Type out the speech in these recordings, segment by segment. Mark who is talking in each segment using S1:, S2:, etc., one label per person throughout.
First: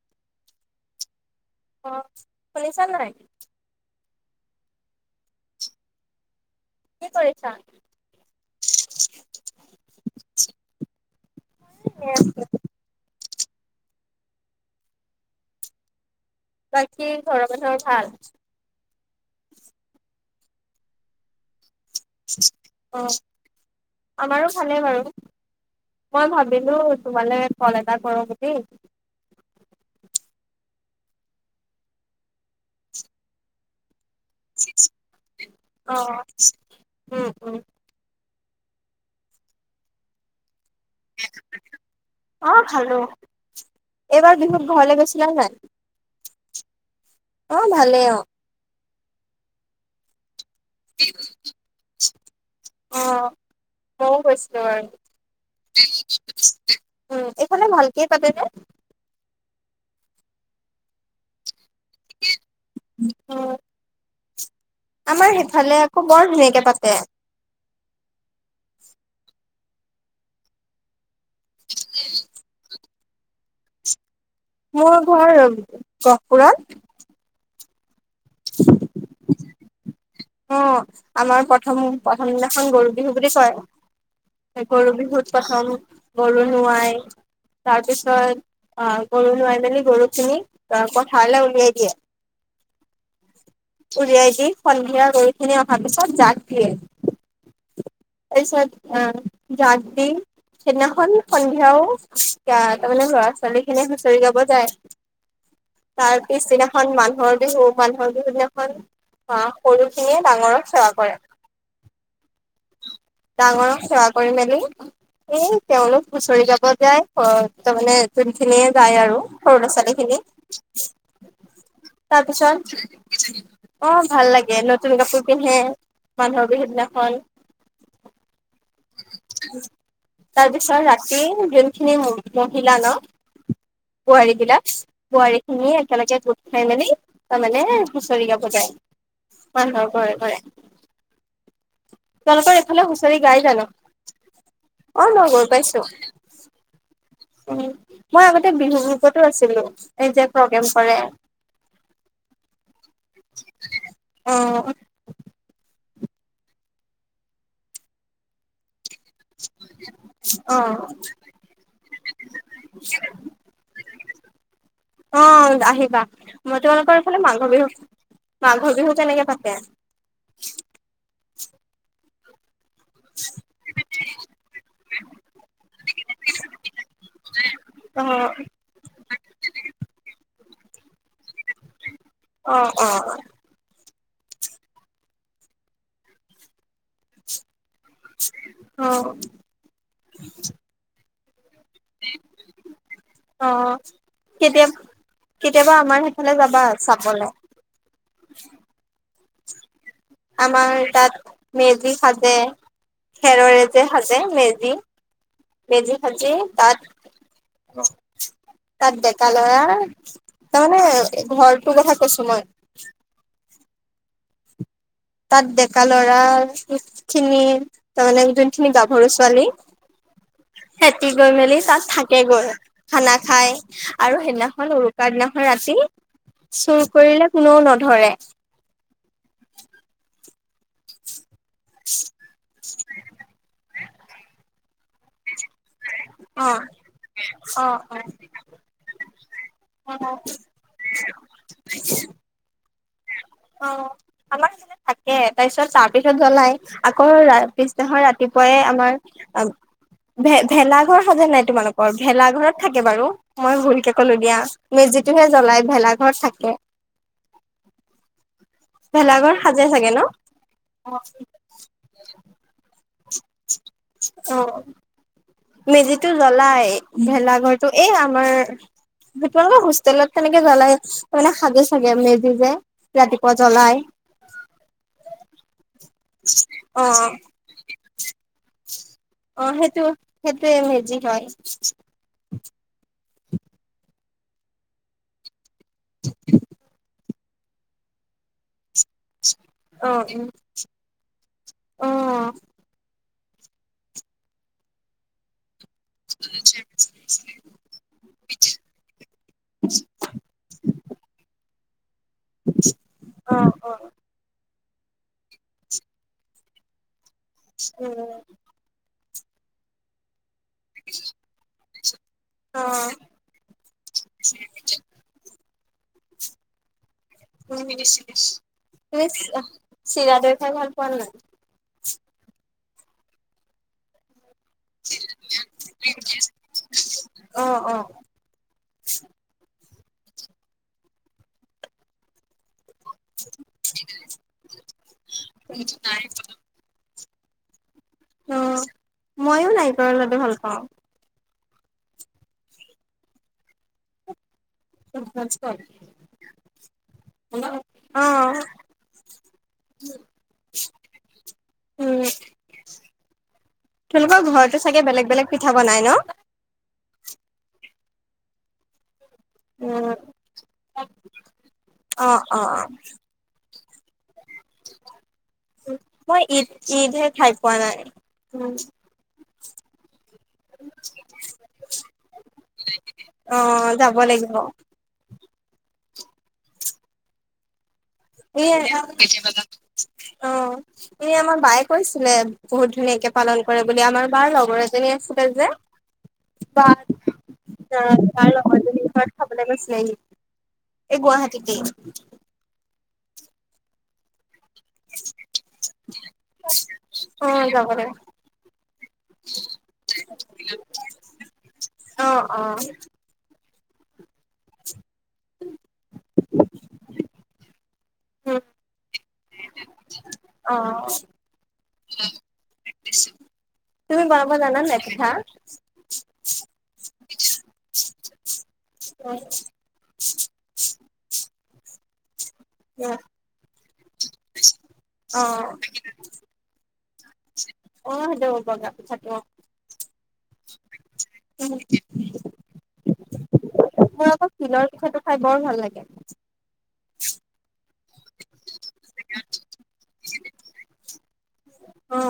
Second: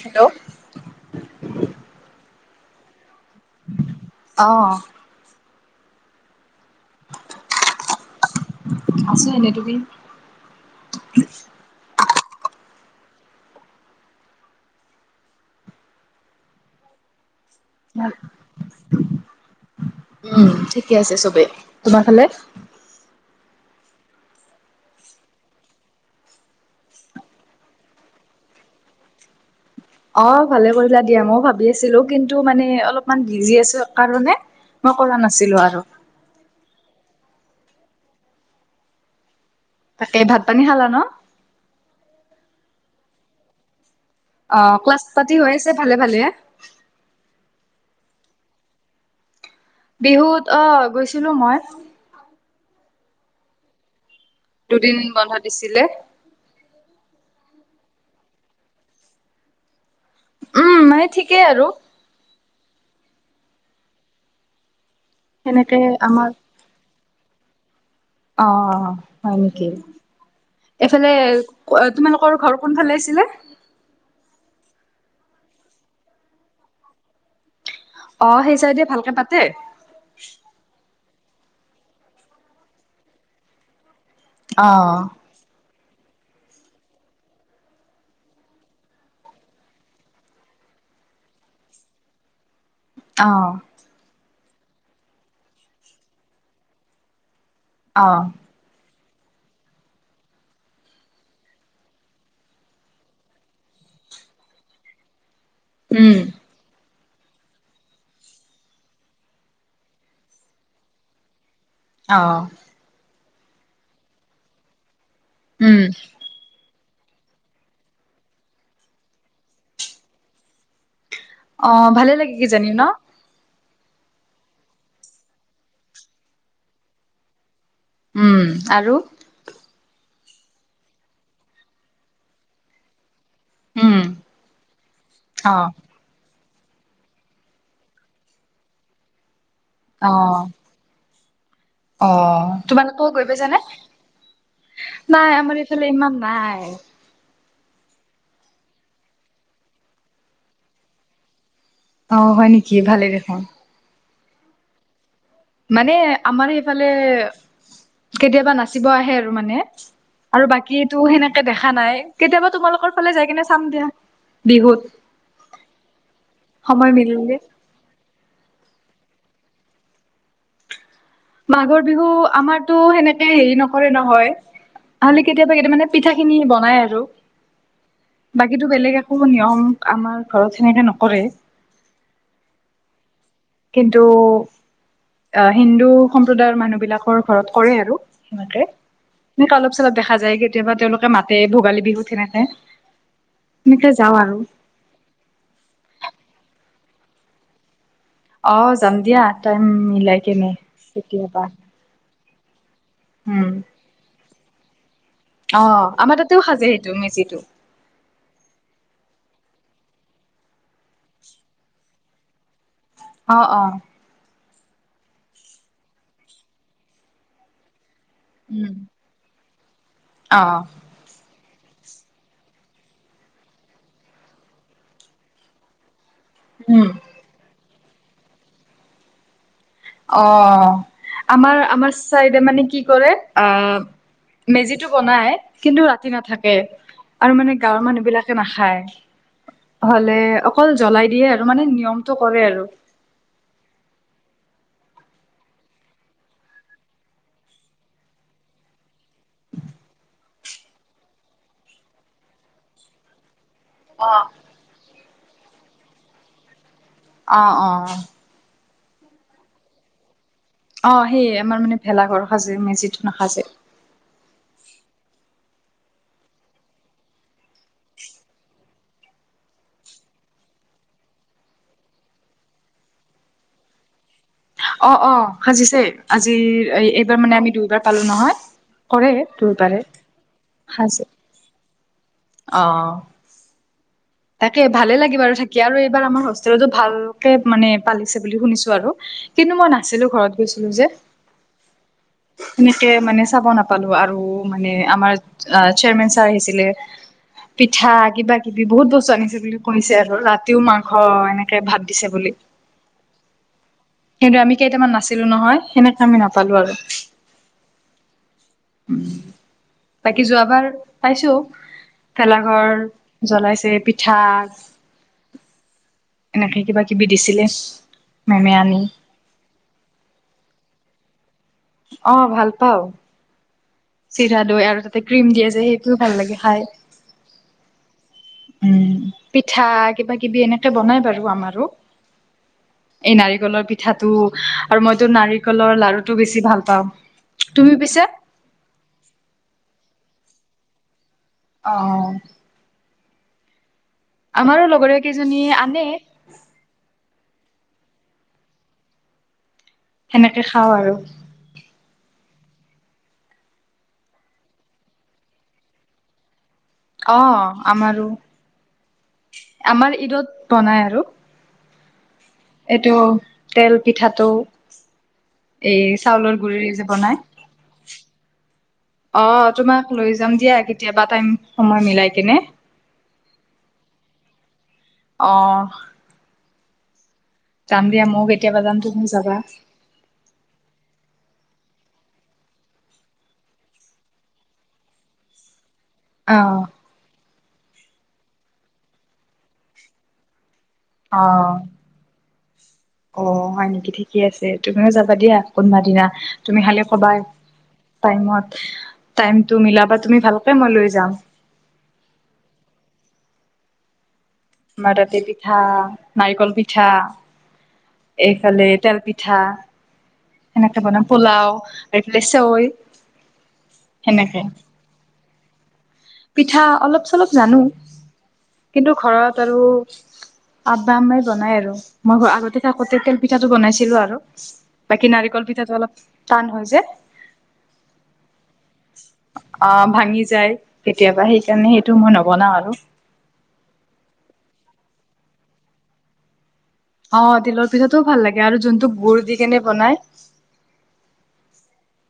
S1: Hello
S2: অ' শুনিছা নাই?
S1: অ'
S2: কি কৰিছা?
S1: আছো এনেই তুমি?
S2: বাকী ঘৰৰ মানুহৰ ভাল।
S1: উম ঠিকে আছে চবেই। তোমাৰ ফালে?
S2: অ' আমাৰো ভালেই বাৰু মই ভাবিলো তোমালে কল এটা কৰোঁ বুলি।
S1: অ' ভালে কৰিলা দিয়া মই ভাবি আছিলো কিন্তু মানে অলপমান বিজি আছো। কাৰণে মই কৰা নাছিলো আৰু
S2: অ উম উম
S1: তাকে ভাত পানী খালা ন?
S2: খালোঁ। এইবাৰ বিহুত
S1: অ',
S2: ঘৰলে
S1: ক্লাছ
S2: গৈছিলা
S1: পাতি হৈ
S2: নাই?
S1: আছে ভালে ভালে
S2: অ' ভালেই অ'
S1: বিহুত অ' গৈছিলো মই।
S2: অ' মইও গৈছিলো বাৰু।
S1: দুদিন বন্ধ দিছিলে
S2: উম এইফালে ভাল কে পাতে নে?
S1: উম মানে ঠিকেই আৰু।
S2: অ' আমাৰ
S1: সেনেকে
S2: সেইফালে আকৌ
S1: আমাৰ
S2: বৰ ধুনীয়াকে পাতে।
S1: অ' হয় নেকি? এফালে তোমালোকৰ ঘৰ কোনফালে? ছিলে।
S2: মোৰ ঘৰ গহপুৰত।
S1: অ' সেই চাইডে ভালকে পাতে।
S2: অ' আমাৰ প্ৰথম প্ৰথম দিনাখন গৰু বিহু বুলি কয়। গৰু
S1: অ',
S2: বিহুত প্ৰথম গৰু নোৱাই তাৰপিছত। অ' গৰু নোৱাৰাই মেলি গৰু খিনি পথাৰলৈ উলিয়াই দিয়ে।
S1: অ'।
S2: উলিয়াই দি সন্ধিয়া গৰু খিনি অহাৰ পিছত জাক দিয়ে।
S1: অ'
S2: অ' যাক দিম। সেইদিনাখন সন্ধিয়াও ক তাৰমানে ল'ৰা ছোৱালী খিনি হুঁচৰি গাব যায়।
S1: উম,
S2: তাৰ পিছদিনাখন মানুহৰ বিহু মানুহৰ বিহু দিনাখন আ সৰু খিনিয়ে ডাঙৰক সেৱা কৰে।
S1: অ'
S2: ডাঙৰক সেৱা কৰি মেলি সেই
S1: উম,
S2: তেওঁলোক হুঁচৰি গাব। যাই তাৰমানে যোনখিনিয়ে যায় আৰু সৰু ল'ৰা ছোৱালী খিনি।
S1: অ', ভালে লাগে কিজানি ন?
S2: তাৰপিছত অ' ভাল লাগে। নতুন কাপোৰ পিন্ধে মানুহৰ বিহু দিনাখন।
S1: উম আৰু
S2: তাৰপিছত ৰাতি যোনখিনি মহিলা ন
S1: উম,
S2: বোৱাৰী বিলাক
S1: অ',
S2: বোৱাৰীখিনিয়ে একেলগে। খাই মেলি তাৰমানে হুঁচৰি গাব যায়। মানুহৰ ঘৰে ঘৰে
S1: অ', অ'
S2: তোমালোকৰ এইফালে
S1: তোমালোকো
S2: হুঁচৰি
S1: গৈ
S2: গাই
S1: পাইছা নে?
S2: জানো অ মই
S1: নাই আমাৰ এইফালে ইমান নাই।
S2: উ মই আগতে বিহু গ্ৰুপতো আছিলো এই যে প্ৰগ্ৰেম কৰে।
S1: অ' হয় নেকি ভালেই দেখোন।
S2: অঁ।
S1: মানে আমাৰ সেইফালে কেতিয়াবা নাচিব আহে আৰু মানে আৰু
S2: অ
S1: বাকী সেনেকে দেখা নাই কেতিয়াবা তোমালোকৰ ফালে যাই কিনে চাম দিয়া। বিহুত
S2: অঁ আহিবা মই
S1: সময়
S2: তোমালোকৰ খালে
S1: মিলিলে
S2: মাঘ বিহু মাঘ বিহু তেনেকে থাকে।
S1: মাঘৰ বিহু আমাৰতো সেনেকে হেৰি নকৰে নহয়। খালি কেতিয়াবা কেতিয় মানে পিঠা খিনি বনাই আৰু।
S2: অ
S1: বাকীতো বেলেগ একো নিয়ম আমাৰ ঘৰত সেনেকে নকৰে।
S2: অঁ অঁ।
S1: কিন্তু অ, হিন্দু সম্প্ৰদায়ৰ মানুহ বিলাকৰ ঘৰত। কৰে আৰু
S2: অ
S1: সেনেকে অলপ চলপ দেখা যায় কেতিয়াবা তেওলোকে মাতে ভ ভোগালী বিহু তেনেকে
S2: অ, কেতিয় - কেতিয়াবা আমাৰ সেইফালে যাবা চাবলে।
S1: অ, যাম দিয়া টাইম। মিলাই কেনে
S2: আমাৰ তাত
S1: কেতিয়াবা
S2: মেজি সাজে
S1: উম
S2: খেৰৰে যে সাজে মেজি।
S1: অ
S2: মেজি
S1: আমাৰ
S2: খাজি
S1: তাতেও সাজে সেইটো মেজিটো
S2: তাত তাত ডেকা লৰা তাৰমানে ঘৰটো কথা কৈছো মই।
S1: অ - অ।
S2: তাত ডেকা লৰা খিনি তাৰমানে
S1: উম
S2: যোনখিনি গাভৰু ছোৱালী
S1: অ
S2: সেতি গৈ মেলি। তাত থাকে গৈ খানা খাই আৰু সেইদিনাখন উৰুকাৰ দিনাখন ৰাতি
S1: উম
S2: চুৰ কৰিলে কোনেও নধৰে।
S1: অ, আমাৰ - আমাৰ চাইডে মানে কি কৰে আ, মেজ বনাই কিন্তু ৰাতি
S2: অ
S1: নাথাকে আৰু মানে
S2: অ
S1: গাৱৰ মানুহ বিলাকে নাখায়।
S2: অ
S1: হ'লে অকল জ্বলাই দিয়ে আৰু মানে নিয়মটো কৰে আৰু।
S2: অ', থাকে তাৰ পিছত তাৰ পিছত জ্বলাই আকৌ পিছদিনা ৰাতিপুৱাই আমাৰ ভে ভেলা ঘৰ সজে নাই তোমালোকৰ ভেলা ঘৰত থাকে বাৰু। মই ভুলকে কলো
S1: অ'
S2: দিয়া মেজিটোহে জ্বলাই ভেলা ঘৰত থাকে।
S1: অহ - অহ।
S2: ভেলাঘৰ সাজে চাগে ন।
S1: অ, সেইয়ে আমাৰ মানে ভেলাঘৰ সাজে মেজিটো নাসাজে।
S2: অ, মেজিটো জ্বলাই ভেলাঘৰটো এই আমাৰ তোমালোকৰ হোষ্টেলত কেনেকে জ্বলাই মানে সাজে চাগে মেজি যে ৰাতিপুৱা জ্বলাই।
S1: অ - অ সাজিছে আজিৰ
S2: অ
S1: এইবাৰ মানে আমি দুবাৰ পালো নহয়। কৰে
S2: অ
S1: তোৰবাৰে
S2: সেইটো সেইটোয়ে মেজি
S1: সাজে।
S2: হয়
S1: অহ', তাকে ভালে লাগিবাৰু থাকি আৰু এইবাৰ আমাৰ হোষ্টেলতো ভালকে মানে পালিছে বুলি শুনিছো। কিন্তু মই
S2: অ
S1: নাছিলো ঘৰত গৈছিলো যে,
S2: অ অ
S1: এনেকে মানে চাব নাপালো আৰু মানে আমাৰ চেয়াৰমেন ছাৰ আহিছিলে। পিঠা কিবা কিবি বহুত বস্তু আনিছে বুলি কৈছে আৰু ৰাতিও মাংস এনেকে ভাত। দিছে বুলি,
S2: অ অ
S1: কিন্তু আমি কেইটামান নাছিলো নহয় সেনেকে আমি নাপালো আৰু।
S2: উম!
S1: বাকী যোৱাবাৰ পাইছো। ভেলাঘৰ
S2: অ
S1: জ্বলাইছে পিঠা এনেকে কিবা। কিবি দিছিলে
S2: তুমি
S1: মেমে আনি
S2: চিৰা দৈ খাই ভাল পোৱা নাই।
S1: আহ ভাল পাওঁ। চিৰা দৈ আৰু তাতে ক্ৰীম দিয়ে যে সেইটোও ভাল লাগে খাই।
S2: অ', অ',
S1: উম, পিঠা কিবা কিবি এনেকে বনাই বাৰু আমাৰো। এই নাৰিকলৰ পিঠাটো আৰু মইতো নাৰিকলৰ লাৰুটো বেছি ভাল পাওঁ। তুমি পিছে
S2: অ মইও নাৰিকলৰ লাডু ভাল পাওঁ।
S1: অহ। আমাৰো লগৰো
S2: অ',
S1: কেইজনী আনে
S2: অ।
S1: সেনেকে খাও আৰু।
S2: উম। তোমালোকৰ ঘৰতো চাগে বেলেগ বেলেগ পিঠা বনাই ন?
S1: অ, আমাৰো
S2: উম,
S1: আমাৰ ঈদত বনাই আৰু।
S2: অ, অ, অ।
S1: এইটো তেল পিঠাটো। এই
S2: মই
S1: চাউলৰ
S2: ঈদ
S1: গুৰি এই যে
S2: ঈদহে
S1: বনাই। অ,
S2: খাই পোৱা নাই।
S1: তোমাক লৈ যাম দিয়া কেতিয়াবা টাইম সময় মিলাই কেনে।
S2: অ, যাব লাগিব।
S1: অ। যাম দিয়া ময়ো
S2: এ,
S1: কেতিয়াবা যাম তুমিও যাবা।
S2: অ এ আমাৰ বাইক কৈছিলে বহুত ধুনীয়াকে পালন কৰে বুলি আমাৰ বাৰ লগৰ এজনী আছিলে যে।
S1: অ
S2: অ তাৰ লগৰজনী ঘৰত খাব গৈছিল ই এই
S1: অ',
S2: গুৱাহাটীতে।
S1: অ, হয় নেকি ঠিকেই আছে। তুমিও যাবা দিয়া কোনোবা দিনা। তুমি খালে কবা
S2: অ', যাব লাগিব।
S1: টাইমত, টাইমটো মিলাবা তুমি ভালকে মই লৈ যাম।
S2: অ, অ।
S1: মাৰতি পিঠা, নাৰিকল পিঠা,
S2: উম,
S1: এইফালে তেল পিঠ পিঠা
S2: অ',
S1: সেনেকে বনাম পোলাও ইফালে ফালে চৈ।
S2: তুমি বনাব জানা নাই পিঠা?
S1: পিঠা অলপ- চলপ জানো কিন্তু
S2: অ',
S1: ঘৰত আৰু আববা আম্মাই বনাই আৰু মই ঘ আগতে থাকোতে তেল পিঠাটো বনাইছিলো আৰু। বাকী নাৰিকল পিঠাটো অলপ টান হয় যে। আহ
S2: [unintelligible]
S1: ভাঙি যায় কেতিয়াবা সেইকাৰণে সেইটো মই নবনাও আৰু।
S2: মোৰ আকৌ তিলৰ পিঠাটো খাই বৰ ভাল লাগে।
S1: অ, তিলৰ পিঠাটোও ভাল লাগে আৰু জোনটো গুড দি কেনে বনাই।
S2: অ।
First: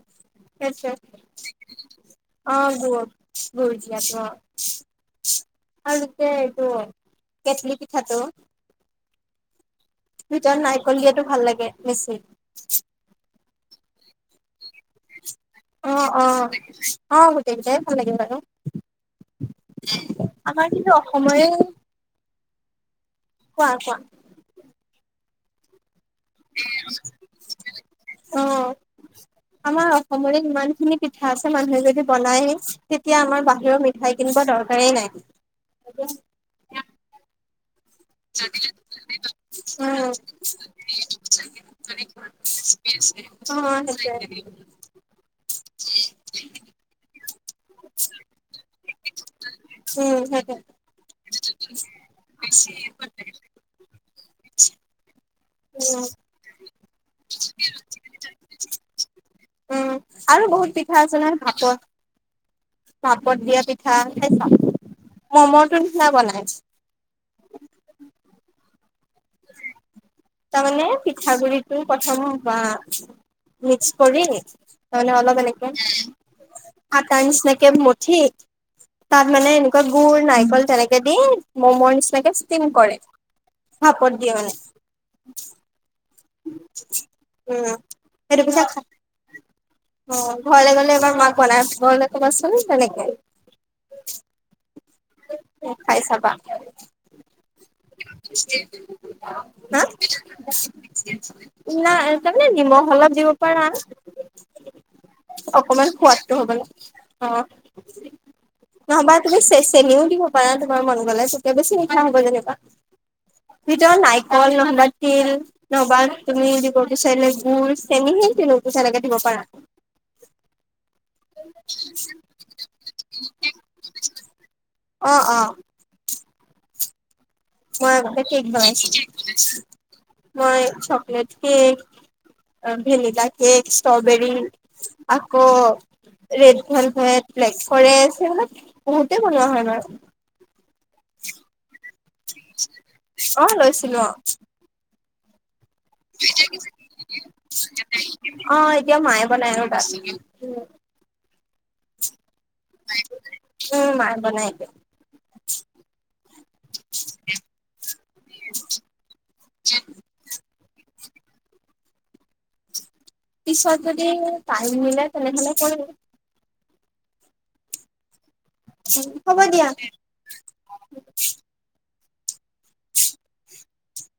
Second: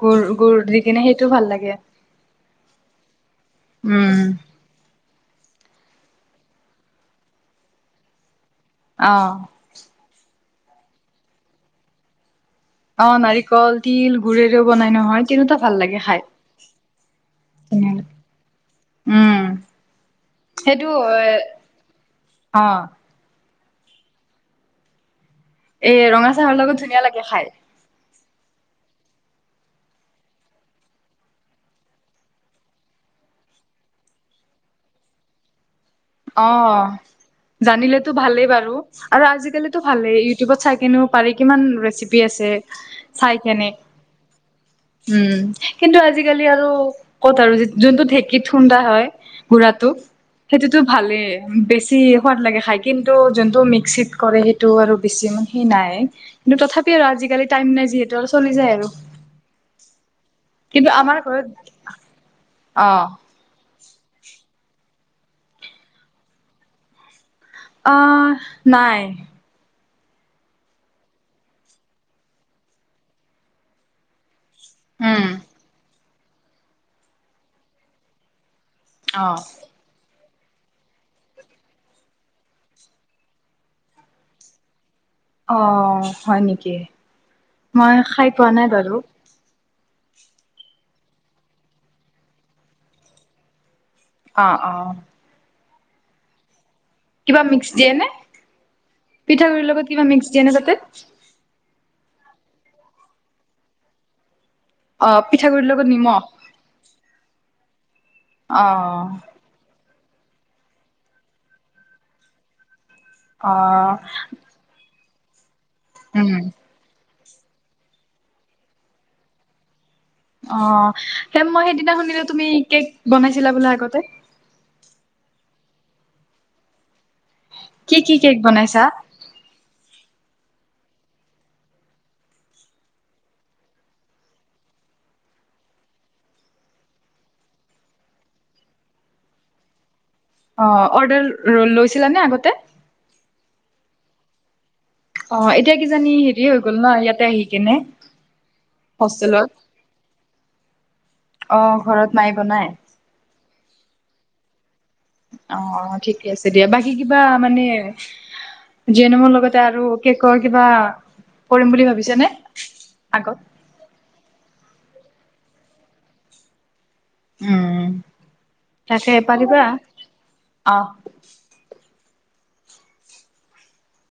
S1: গুৰ, গুৰ দি
S2: সেইটোৱে
S1: কিনে সেইটো ভাল লাগে।
S2: অ, গুৰ গুৰ দিয়াটো
S1: উম
S2: অহ। আৰুতে এইটো কেটলি পিঠাটো।
S1: অহ
S2: ভিতৰত নাৰিকল দিয়াটো ভাল লাগে বেচি।
S1: অ, নাৰিকল তিল গুৰেৰেও বনাই নহয়। তিনিটা ভাল
S2: অ,
S1: লাগে খাই
S2: অ, অ গোটেই কেইটাই ভাল লাগিব আৰু।
S1: উম
S2: আমাৰ
S1: সেইটো
S2: কিন্তু
S1: এ
S2: অসমৰে
S1: অ।
S2: কোৱা কোৱা?
S1: এ, ৰঙা চাহৰ লগত ধুনীয়া লাগে খাই।
S2: অ', আমাৰ অসমৰে ইমান খিনি পিঠা আছে মানুহে যদি বনায় তেতিয়া আমাৰ বাহিৰৰ মিঠাই কিনিব দৰ দৰকাৰেই নাই।
S1: অ, জানিলে ভালে বাৰু আৰু আজিকালটো ভালে
S2: উম
S1: ইটিউবত চাইকিনেও পাৰি কিমান ৰেচিপি আছে।
S2: অ
S1: চাই কেনে
S2: সেইটোৱে
S1: উম কিন্তু আজিকালি আৰু ক'ত আৰু যোনটো ঢেকিত খুন্দা হয় গুড়াটো সেইটোতো ভালে বেছি সোৱাদ লাগে খাই কিন্তু যোনটো মিক্সিত কৰে সেইটো আৰু বেছি ইমান সেই নাই কিন্তু তথাপি আৰু আজিকালি টাইম নাই যিহেতু আৰু চলি যায় আৰু
S2: উম আৰু বহুত
S1: কিন্তু
S2: পিঠা
S1: আমাৰ
S2: আছে নহয়
S1: ঘৰত
S2: ভাপত,
S1: অ
S2: ভাপত দিয়া পিঠা খাইছা মমটো নিচিনা বনাই
S1: অ নাই
S2: তাৰমানে পিঠাগুড়ি টো প্ৰথম বা মিক্স কৰি তাৰমানে
S1: উম
S2: অলপ এনেকে আকাৰ নিচিনাকে মঠি তাত
S1: অ
S2: মানে এনেকোৱা গুৰ নাই নাৰিকল তেনেকে দি মমৰ নিচিনাকে ষ্টিম কৰে ভাপত দিয়ে মানে
S1: অ হয় নেকি
S2: উম
S1: মই খাই
S2: সেইটো
S1: পোৱা
S2: পিঠা
S1: নাই
S2: খা
S1: বাৰু
S2: অ ঘৰলে গ'লে এবাৰ মাক বনাই খোৱাবলে ক'বাচোন তেনেকে
S1: অ অ
S2: খাই চাবা
S1: কিবা মিক্স দিয়ে নে পিঠা গুড়ি
S2: হা
S1: লগত কিবা মিক্স দিয়ে নে তাতে
S2: নাই তামানে নিমখ অলপ দিব পাৰা
S1: অ পিঠাগুড়িৰ লগত
S2: অকমান
S1: নিমখ
S2: সোৱাদটো হ'বলে অ
S1: অ
S2: নহ'বা তুমি চে চেনিও দিব পাৰা তোমাৰ মন গ'লে তেতিয়া বেছি মিঠা হ'ব যেনেবা
S1: অ',
S2: ভিতৰত নাৰিকল নহ'বা তিল নহ'বা
S1: উম,
S2: তুমি দিব বিচাৰিলে গুড় চেনিহে তেনেকে দিব পাৰা
S1: অ সেই মই সেইদিনা শুনিলো তুমি কেক বনাইছিলা বোলে আগতে
S2: অ অ মই
S1: কি কি
S2: আগতে কেক
S1: বনাইছা?
S2: বনাইছিলো কি কেক বনাইছা মই চকলেট কেক অ ভেনিলা কেক ষ্ট্ৰবেৰি আক ৰেড ভেলভেত, ব্লেক ফৰেষ্ট সেইবিলাক বহুতে বনোৱা হয় বাৰু
S1: অ অৰ্ডাৰ লৈ লৈছিলানে আগতে
S2: অ' লৈছিলো অ
S1: অ এ এতিয়া কিজানি হেৰি হৈ গ'ল ন ইয়াতে আহি কেনে
S2: অ এতিয়া মায়ে
S1: হোষ্টেলত
S2: বনাই ৰবা উম
S1: অহ ঘৰত মায়ে বনাই
S2: উম মায়ে বনাই
S1: অ ঠিকে আছে দিয়া বাকী কিবা মানে জেনমৰ লগতে আৰু কেকৰ কিবা কৰিম বুলি ভাবিছা নে
S2: পিছত যদি টাইম মিলে তেনেহলে কৰিম
S1: উম তাকে
S2: হ'ব
S1: পাৰিবা
S2: দিয়া
S1: অ